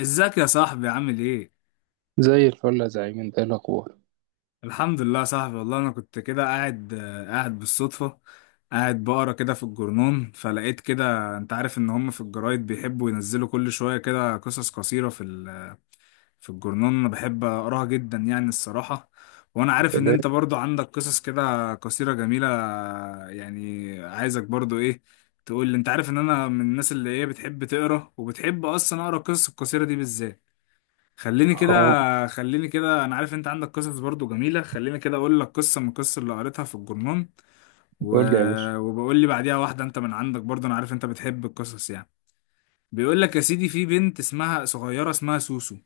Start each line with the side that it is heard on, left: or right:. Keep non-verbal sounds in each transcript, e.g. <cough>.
left: ازيك يا صاحبي، عامل ايه؟
right: زي الفل يا زعيم، انت ايه الاخبار؟
left: الحمد لله يا صاحبي، والله انا كنت كده قاعد، قاعد بالصدفة. قاعد بقرا كده في الجرنون فلقيت كده، انت عارف ان هم في الجرايد بيحبوا ينزلوا كل شوية كده قصص قصيرة في الجرنون. انا بحب اقراها جدا يعني الصراحة. وانا عارف ان
right: سلام.
left: انت برضو عندك قصص كده قصيرة جميلة. يعني عايزك برضو ايه، تقول لي. انت عارف ان انا من الناس اللي ايه، بتحب تقرا وبتحب اصلا اقرا القصص القصيرة دي بالذات. خليني كده،
right: اه.
left: خليني كده، انا عارف انت عندك قصص برضو جميلة، خليني كده اقول لك قصة من القصص اللي قريتها في الجرنون و...
right: قول لي يا باشا.
left: وبقول لي بعديها واحدة انت من عندك برضو، انا عارف انت بتحب القصص يعني. بيقول لك يا سيدي، في بنت اسمها صغيرة، اسمها سوسو.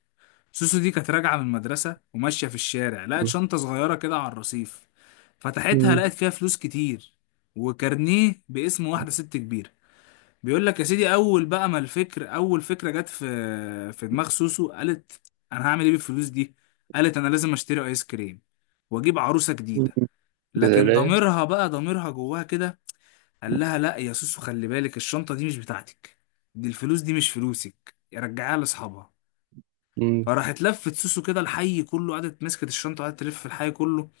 left: سوسو دي كانت راجعة من المدرسة وماشية في الشارع، لقت
right: مم.
left: شنطة صغيرة كده على الرصيف. فتحتها
right: مم.
left: لقت فيها فلوس كتير وكارنيه باسم واحدة ست كبيرة. بيقول لك يا سيدي، اول بقى ما الفكر، اول فكره جت في دماغ سوسو، قالت انا هعمل ايه بالفلوس دي؟ قالت انا لازم اشتري ايس كريم واجيب عروسه جديده. لكن
right: سلام.
left: ضميرها بقى، ضميرها جواها كده قال لها لا يا سوسو، خلي بالك، الشنطه دي مش بتاعتك، دي الفلوس دي مش فلوسك، رجعيها لاصحابها.
right: مم.
left: فراحت لفت سوسو كده الحي كله، قعدت مسكت الشنطة وقعدت تلف في الحي كله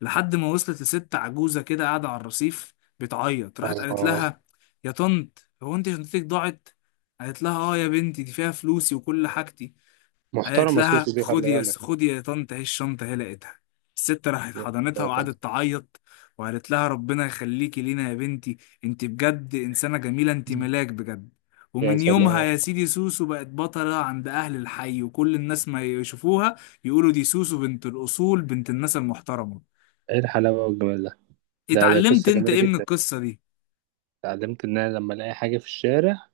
left: لحد ما وصلت لست عجوزة كده قاعدة على الرصيف بتعيط، راحت قالت
right: اه.
left: لها يا طنط، هو انت شنطتك ضاعت؟ قالت لها اه يا بنتي، دي فيها فلوسي وكل حاجتي. قالت
right: محترمه سوسو
left: لها
right: دي، خلي
left: خدي يا،
right: بالك.
left: خدي يا طنط، اهي الشنطة، هي لقيتها. الست راحت
right: يا
left: حضنتها
right: سلام.
left: وقعدت تعيط، وقالت لها ربنا يخليكي لينا يا بنتي، انت بجد انسانة جميلة، انت
right: مم.
left: ملاك بجد.
right: يا
left: ومن يومها
right: سلام،
left: يا سيدي سوسو بقت بطلة عند أهل الحي، وكل الناس ما يشوفوها يقولوا دي سوسو، بنت الأصول، بنت الناس المحترمة.
right: ايه الحلاوه والجمال ده؟ ده
left: اتعلمت
right: قصه
left: انت
right: جميله
left: ايه من
right: جدا.
left: القصة دي؟
right: اتعلمت ان انا لما الاقي حاجه في الشارع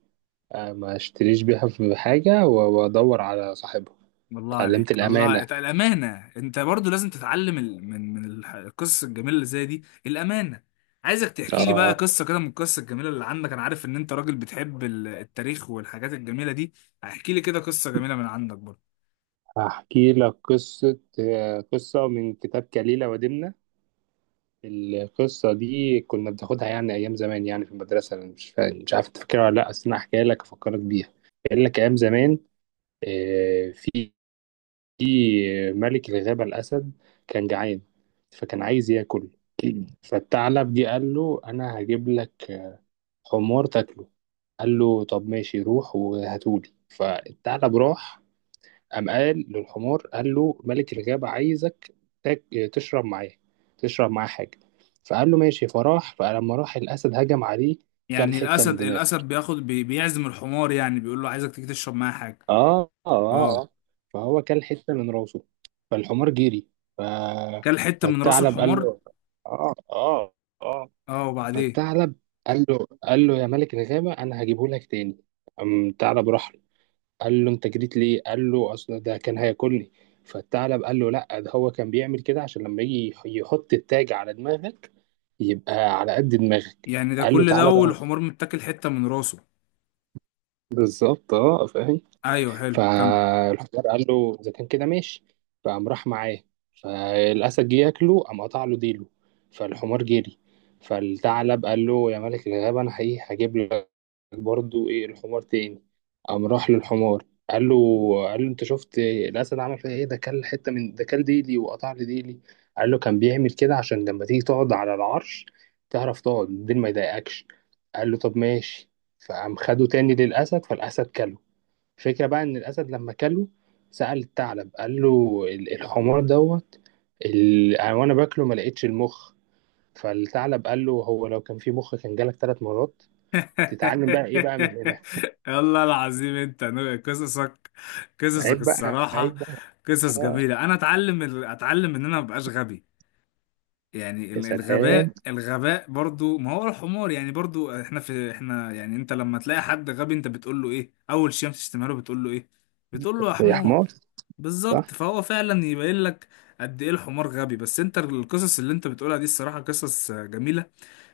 right: اه، ما اشتريش بيها، <laughs> في حاجه وادور على صاحبها.
left: الله
right: اتعلمت
left: عليك، الله
right: الامانه.
left: عليك. الامانه، انت برضو لازم تتعلم من القصص الجميله اللي زي دي، الامانه. عايزك تحكي لي بقى
right: اه.
left: قصه كده من القصص الجميله اللي عندك، انا عارف ان انت راجل بتحب التاريخ والحاجات الجميله دي. احكي لي كده قصه جميله من عندك برضو.
right: هحكي لك قصه، قصه من كتاب كليله ودمنه. القصة دي كنا بناخدها يعني أيام زمان، يعني في المدرسة. أنا مش عارف تفكرها ولا لأ، أصل أنا هحكيها لك أفكرك بيها. قال لك أيام زمان آه، في في ملك الغابة الأسد كان جعان، فكان عايز ياكل. <clears throat> فالثعلب جه قال له أنا هجيب لك حمار تاكله. قال له طب ماشي، روح وهاتولي. فالثعلب راح، قام قال للحمار، قال له ملك الغابة عايزك تاك- تشرب معاه، تشرب معاه حاجة. فقال له ماشي، فراح. فلما راح، الأسد هجم عليه، كل
left: يعني
right: حتة من
left: الاسد،
right: دماغه.
left: الاسد بياخد بيعزم الحمار، يعني بيقول له عايزك تيجي تشرب معايا حاجه.
right: اه اه. اه.
left: اه،
right: فهو كل حتة من راسه. فالحمار جري. ف...
left: كل حته من راس
right: فالثعلب قال
left: الحمار.
right: له. اه اه. اه.
left: اه، وبعدين؟
right: فالثعلب قال له، قال له يا ملك الغابة أنا هجيبه لك تاني. قام الثعلب راح قال له انت جريت ليه؟ قال له اصل ده كان هياكلني. فالثعلب قال له لا، ده هو كان بيعمل كده عشان لما يجي يحط التاج على دماغك يبقى على قد دماغك.
left: يعني ده
right: قال له
left: كل ده
right: تعالى بقى.
left: والحمار متاكل حته من راسه؟
right: بالظبط، اه، فاهم.
left: ايوه، حلو، كمل.
right: فالحجار قال له اذا كان كده ماشي. فقام راح معاه، فالاسد جه ياكله، قام قطع له ديله. فالحمار جري. فالثعلب قال له يا ملك الغابه انا حقيقي هجيب لك برضو ايه الحمار تاني. قام راح للحمار، قال له، قال له انت شفت الاسد عمل فيها ايه؟ ده كل ديلي، وقطع لي ديلي. قال له كان بيعمل كده عشان لما تيجي تقعد على العرش تعرف تقعد، الديل ما يضايقكش. قال له طب ماشي. فقام خده تاني للاسد، فالاسد كله. الفكره بقى ان الاسد لما كله سأل الثعلب، قال له الحمار دوت، وانا باكله ما لقيتش المخ. فالثعلب قال له هو لو كان في مخ كان جالك ثلاث مرات. تتعلم بقى ايه بقى من هنا؟
left: <laughs> والله العظيم انت قصصك، قصصك
right: عيب بقى،
left: الصراحة
right: عيب بقى.
left: قصص
right: اه.
left: جميلة. انا اتعلم اتعلم ان انا مبقاش غبي. يعني
right: يا سلام.
left: الغباء، الغباء برضو، ما هو الحمار يعني، برضو احنا، في احنا يعني. انت لما تلاقي حد غبي، انت بتقول له ايه اول شيء، بتشتمها له بتقول له ايه؟ بتقول له يا
right: يا
left: حمار.
right: حمار.
left: بالظبط،
right: صح.
left: فهو فعلا يبين لك قد ايه الحمار غبي. بس انت القصص اللي انت بتقولها دي الصراحة قصص جميلة.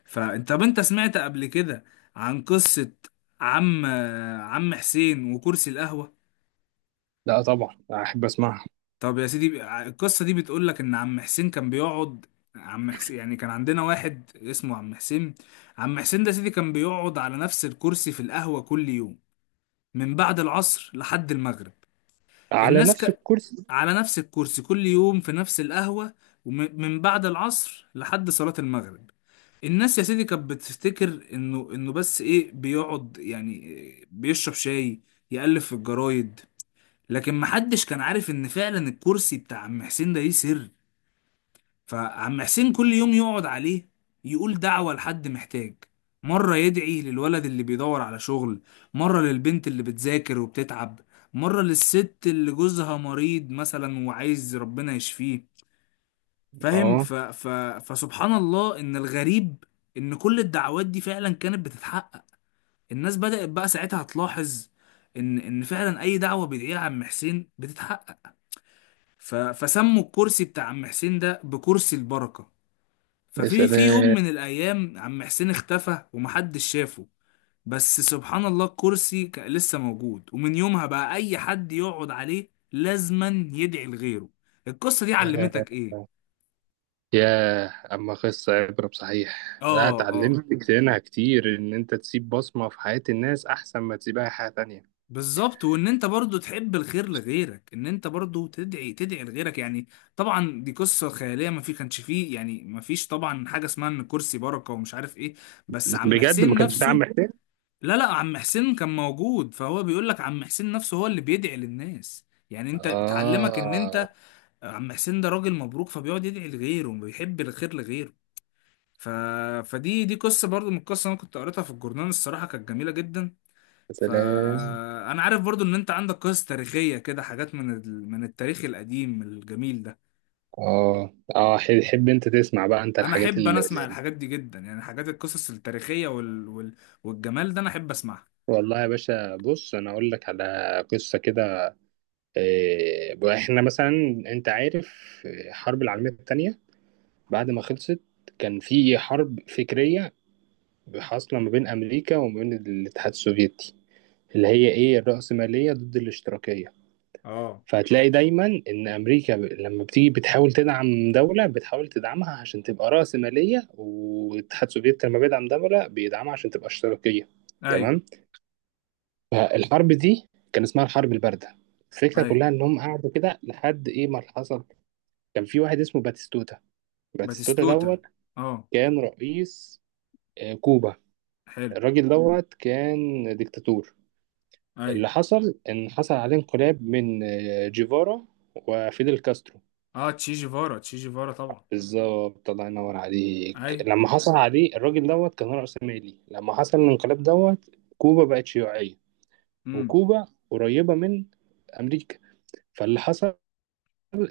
left: فانت، طب انت سمعت قبل كده عن قصة عم حسين وكرسي القهوة؟
right: لا طبعا، احب اسمعها.
left: طب يا سيدي، القصة دي بتقول لك إن عم حسين كان بيقعد. عم حسين يعني كان عندنا واحد اسمه عم حسين. عم حسين ده يا سيدي كان بيقعد على نفس الكرسي في القهوة كل يوم من بعد العصر لحد المغرب.
right: على
left: الناس
right: نفس
left: ك...
right: الكرسي.
left: على نفس الكرسي كل يوم في نفس القهوة، ومن بعد العصر لحد صلاة المغرب. الناس يا سيدي كانت بتفتكر انه بس ايه، بيقعد يعني بيشرب شاي، يألف في الجرايد. لكن محدش كان عارف ان فعلا الكرسي بتاع عم حسين ده ليه سر. فعم حسين كل يوم يقعد عليه، يقول دعوة لحد محتاج. مرة يدعي للولد اللي بيدور على شغل، مرة للبنت اللي بتذاكر وبتتعب، مرة للست اللي جوزها مريض مثلا وعايز ربنا يشفيه. فاهم؟
right: اه.
left: فسبحان الله ان الغريب ان كل الدعوات دي فعلا كانت بتتحقق. الناس بدأت بقى ساعتها تلاحظ ان فعلا اي دعوة بيدعيها عم حسين بتتحقق. فسموا الكرسي بتاع عم حسين ده بكرسي البركة.
right: يا
left: ففي يوم
right: سلام.
left: من الأيام عم حسين اختفى ومحدش شافه. بس سبحان الله الكرسي كان لسه موجود، ومن يومها بقى أي حد يقعد عليه لازما يدعي لغيره. القصة دي
right: يا
left: علمتك إيه؟
right: يا اما قصه عبره بصحيح. لا
left: آه، آه،
right: اتعلمت منها كتير، ان انت تسيب بصمه في حياه الناس احسن ما تسيبها في حياه تانية.
left: بالظبط. وان انت برضو تحب الخير لغيرك، ان انت برضو تدعي، تدعي لغيرك يعني. طبعا دي قصة خيالية، ما في كانش فيه يعني، ما فيش طبعا حاجة اسمها ان كرسي بركة ومش عارف ايه. بس عم
right: بجد ما
left: حسين
right: كانش في عم
left: نفسه،
right: حسين؟
left: لا لا، عم حسين كان موجود. فهو بيقول لك عم حسين نفسه هو اللي بيدعي للناس، يعني انت بتعلمك ان
right: اه.
left: انت، عم حسين ده راجل مبروك، فبيقعد يدعي لغيره وبيحب الخير لغيره. ف... فدي، دي قصة برضو من القصة انا كنت قريتها في الجورنال، الصراحة كانت جميلة جدا.
right: يا سلام.
left: فانا عارف برضو ان انت عندك قصص تاريخية كده، حاجات من من التاريخ القديم الجميل ده.
right: اه اه. حب انت تسمع بقى انت
left: انا
right: الحاجات
left: احب، انا
right: اللي.
left: اسمع الحاجات دي جدا، يعني حاجات القصص التاريخية والجمال ده انا احب اسمعها.
right: والله يا باشا، بص انا اقول لك على قصه كده. احنا مثلا، انت عارف الحرب العالمية التانية بعد ما خلصت كان في حرب فكرية حاصلة ما بين أمريكا وما بين الاتحاد السوفيتي، اللي هي إيه الرأسمالية ضد الاشتراكية.
left: اه.
right: فهتلاقي دايما إن لما بتيجي بتحاول تدعم دولة، بتحاول تدعمها عشان تبقى رأسمالية، والاتحاد السوفيتي لما بيدعم دولة بيدعمها عشان تبقى اشتراكية.
left: ايوه،
right: تمام. فالحرب دي كان اسمها الحرب الباردة. الفكرة
left: ايوه.
right: كلها إنهم قعدوا كده لحد إيه ما حصل. كان في واحد اسمه باتيستوتا. باتيستوتا
left: باتيستوتا.
right: دوت
left: اه،
right: كان رئيس كوبا.
left: حلو.
right: الراجل دوت كان ديكتاتور.
left: اي.
right: اللي حصل ان حصل عليه انقلاب من جيفارا وفيدل كاسترو.
left: اه، تشي جيفارا، تشي جيفارا طبعا.
right: بالظبط، الله ينور
left: اي.
right: عليك. لما حصل عليه الراجل دوت كان رأس مالي، لما حصل الانقلاب دوت كوبا بقت شيوعية.
left: امم.
right: وكوبا قريبة من أمريكا. فاللي حصل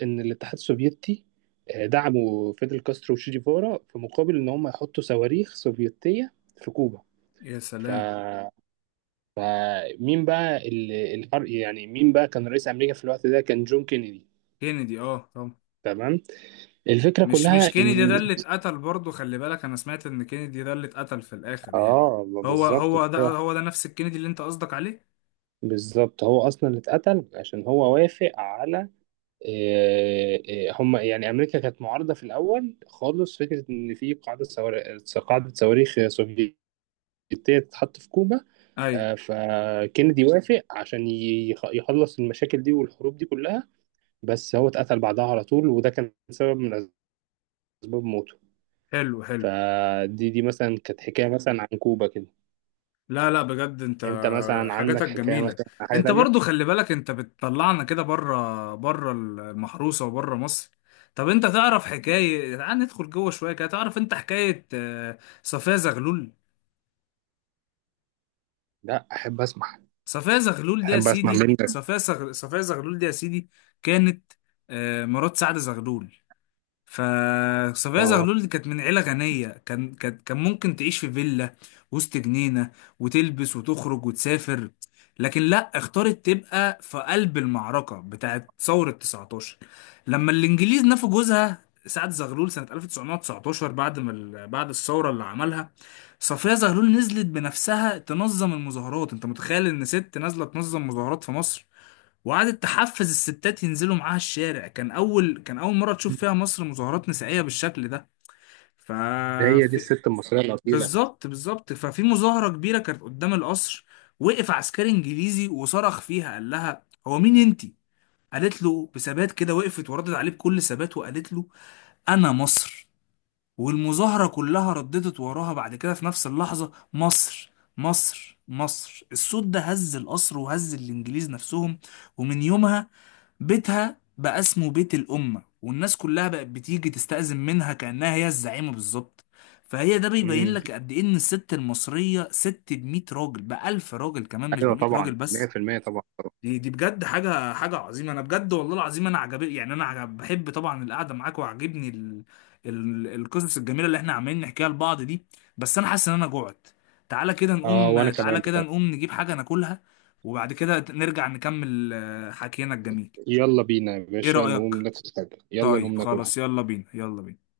right: ان الاتحاد السوفيتي دعموا فيدل كاسترو وشي جيفارا في مقابل ان هم يحطوا صواريخ سوفيتيه في كوبا.
left: يا
right: ف...
left: سلام.
right: فمين بقى يعني مين بقى كان رئيس امريكا في الوقت ده؟ كان جون كينيدي.
left: كينيدي، اه طبعا.
right: تمام. الفكره
left: مش، مش
right: كلها
left: كينيدي ده
right: ان
left: اللي اتقتل برضه؟ خلي بالك، انا سمعت ان كينيدي ده اللي اتقتل في الاخر يعني.
right: اه، ما
left: هو،
right: بالظبط.
left: هو ده، هو ده نفس الكينيدي اللي انت قصدك عليه.
right: بالظبط، هو اصلا اللي اتقتل عشان هو وافق على هم، يعني امريكا كانت معارضه في الاول خالص فكره ان في قاعده صواريخ سوفيتيه ديت تتحط في كوبا.
left: اي.
right: فكندي وافق عشان يخلص المشاكل دي والحروب دي كلها، بس هو اتقتل بعدها على طول وده كان سبب من اسباب موته.
left: حلو، حلو.
right: فدي مثلا كانت حكايه مثلا عن كوبا كده.
left: لا لا، بجد انت
right: انت مثلا عندك
left: حاجاتك
right: حكايه
left: جميلة.
right: مثلا عن حاجه
left: انت
right: تانية؟
left: برضو خلي بالك انت بتطلعنا كده بره، بره المحروسة وبره مصر. طب انت تعرف حكاية، تعال ندخل جوه شوية كده، تعرف انت حكاية صفية زغلول؟
right: لا، احب اسمع.
left: صفية زغلول دي يا
right: احب اسمع
left: سيدي،
right: منك.
left: صفية زغلول دي يا سيدي كانت مرات سعد زغلول. فصفية
right: اه.
left: زغلول دي كانت من عيلة غنية، كان ممكن تعيش في فيلا وسط جنينة، وتلبس وتخرج وتسافر. لكن لا، اختارت تبقى في قلب المعركة بتاعت ثورة 19، لما الإنجليز نفوا جوزها سعد زغلول سنة 1919 بعد ما بعد الثورة اللي عملها. صفية زغلول نزلت بنفسها تنظم المظاهرات، انت متخيل ان ست نازلة تنظم مظاهرات في مصر؟ وقعدت تحفز الستات ينزلوا معاها الشارع، كان اول، كان اول مره تشوف فيها مصر مظاهرات نسائيه بالشكل ده. ف
right: هي دي
left: في-
right: الست المصريه الاصيله.
left: بالظبط، بالظبط. ففي مظاهره كبيره كانت قدام القصر، وقف عسكري انجليزي وصرخ فيها، قال لها هو مين انتي؟ قالت له بثبات كده، وقفت وردت عليه بكل ثبات وقالت له انا مصر. والمظاهره كلها رددت وراها بعد كده في نفس اللحظه: مصر، مصر، مصر. الصوت ده هز القصر وهز الانجليز نفسهم. ومن يومها بيتها بقى اسمه بيت الأمة، والناس كلها بقت بتيجي تستأذن منها كأنها هي الزعيمة بالظبط. فهي ده بيبين
right: امم.
left: لك قد إيه إن الست المصرية ست بمية راجل، بألف راجل كمان، مش
right: ايوه
left: بمية
right: طبعا،
left: راجل بس.
right: 100% طبعا طبعا.
left: دي بجد حاجة، حاجة عظيمة. أنا بجد والله العظيم أنا عجب يعني، أنا عجب. بحب طبعا القعدة معاك، وعاجبني القصص الجميلة اللي إحنا عمالين نحكيها لبعض دي. بس أنا حاسس إن أنا جوعت. تعالى كده
right: اه، وانا
left: نقوم،
right: كمان
left: تعالى كده
right: بصراحه.
left: نقوم نجيب حاجة ناكلها، وبعد كده نرجع نكمل حكينا الجميل.
right: يلا بينا يا
left: ايه
right: باشا نقوم
left: رأيك؟
right: ناكل حاجه، يلا نقوم
left: طيب
right: ناكل
left: خلاص،
right: حاجة.
left: يلا بينا، يلا بينا.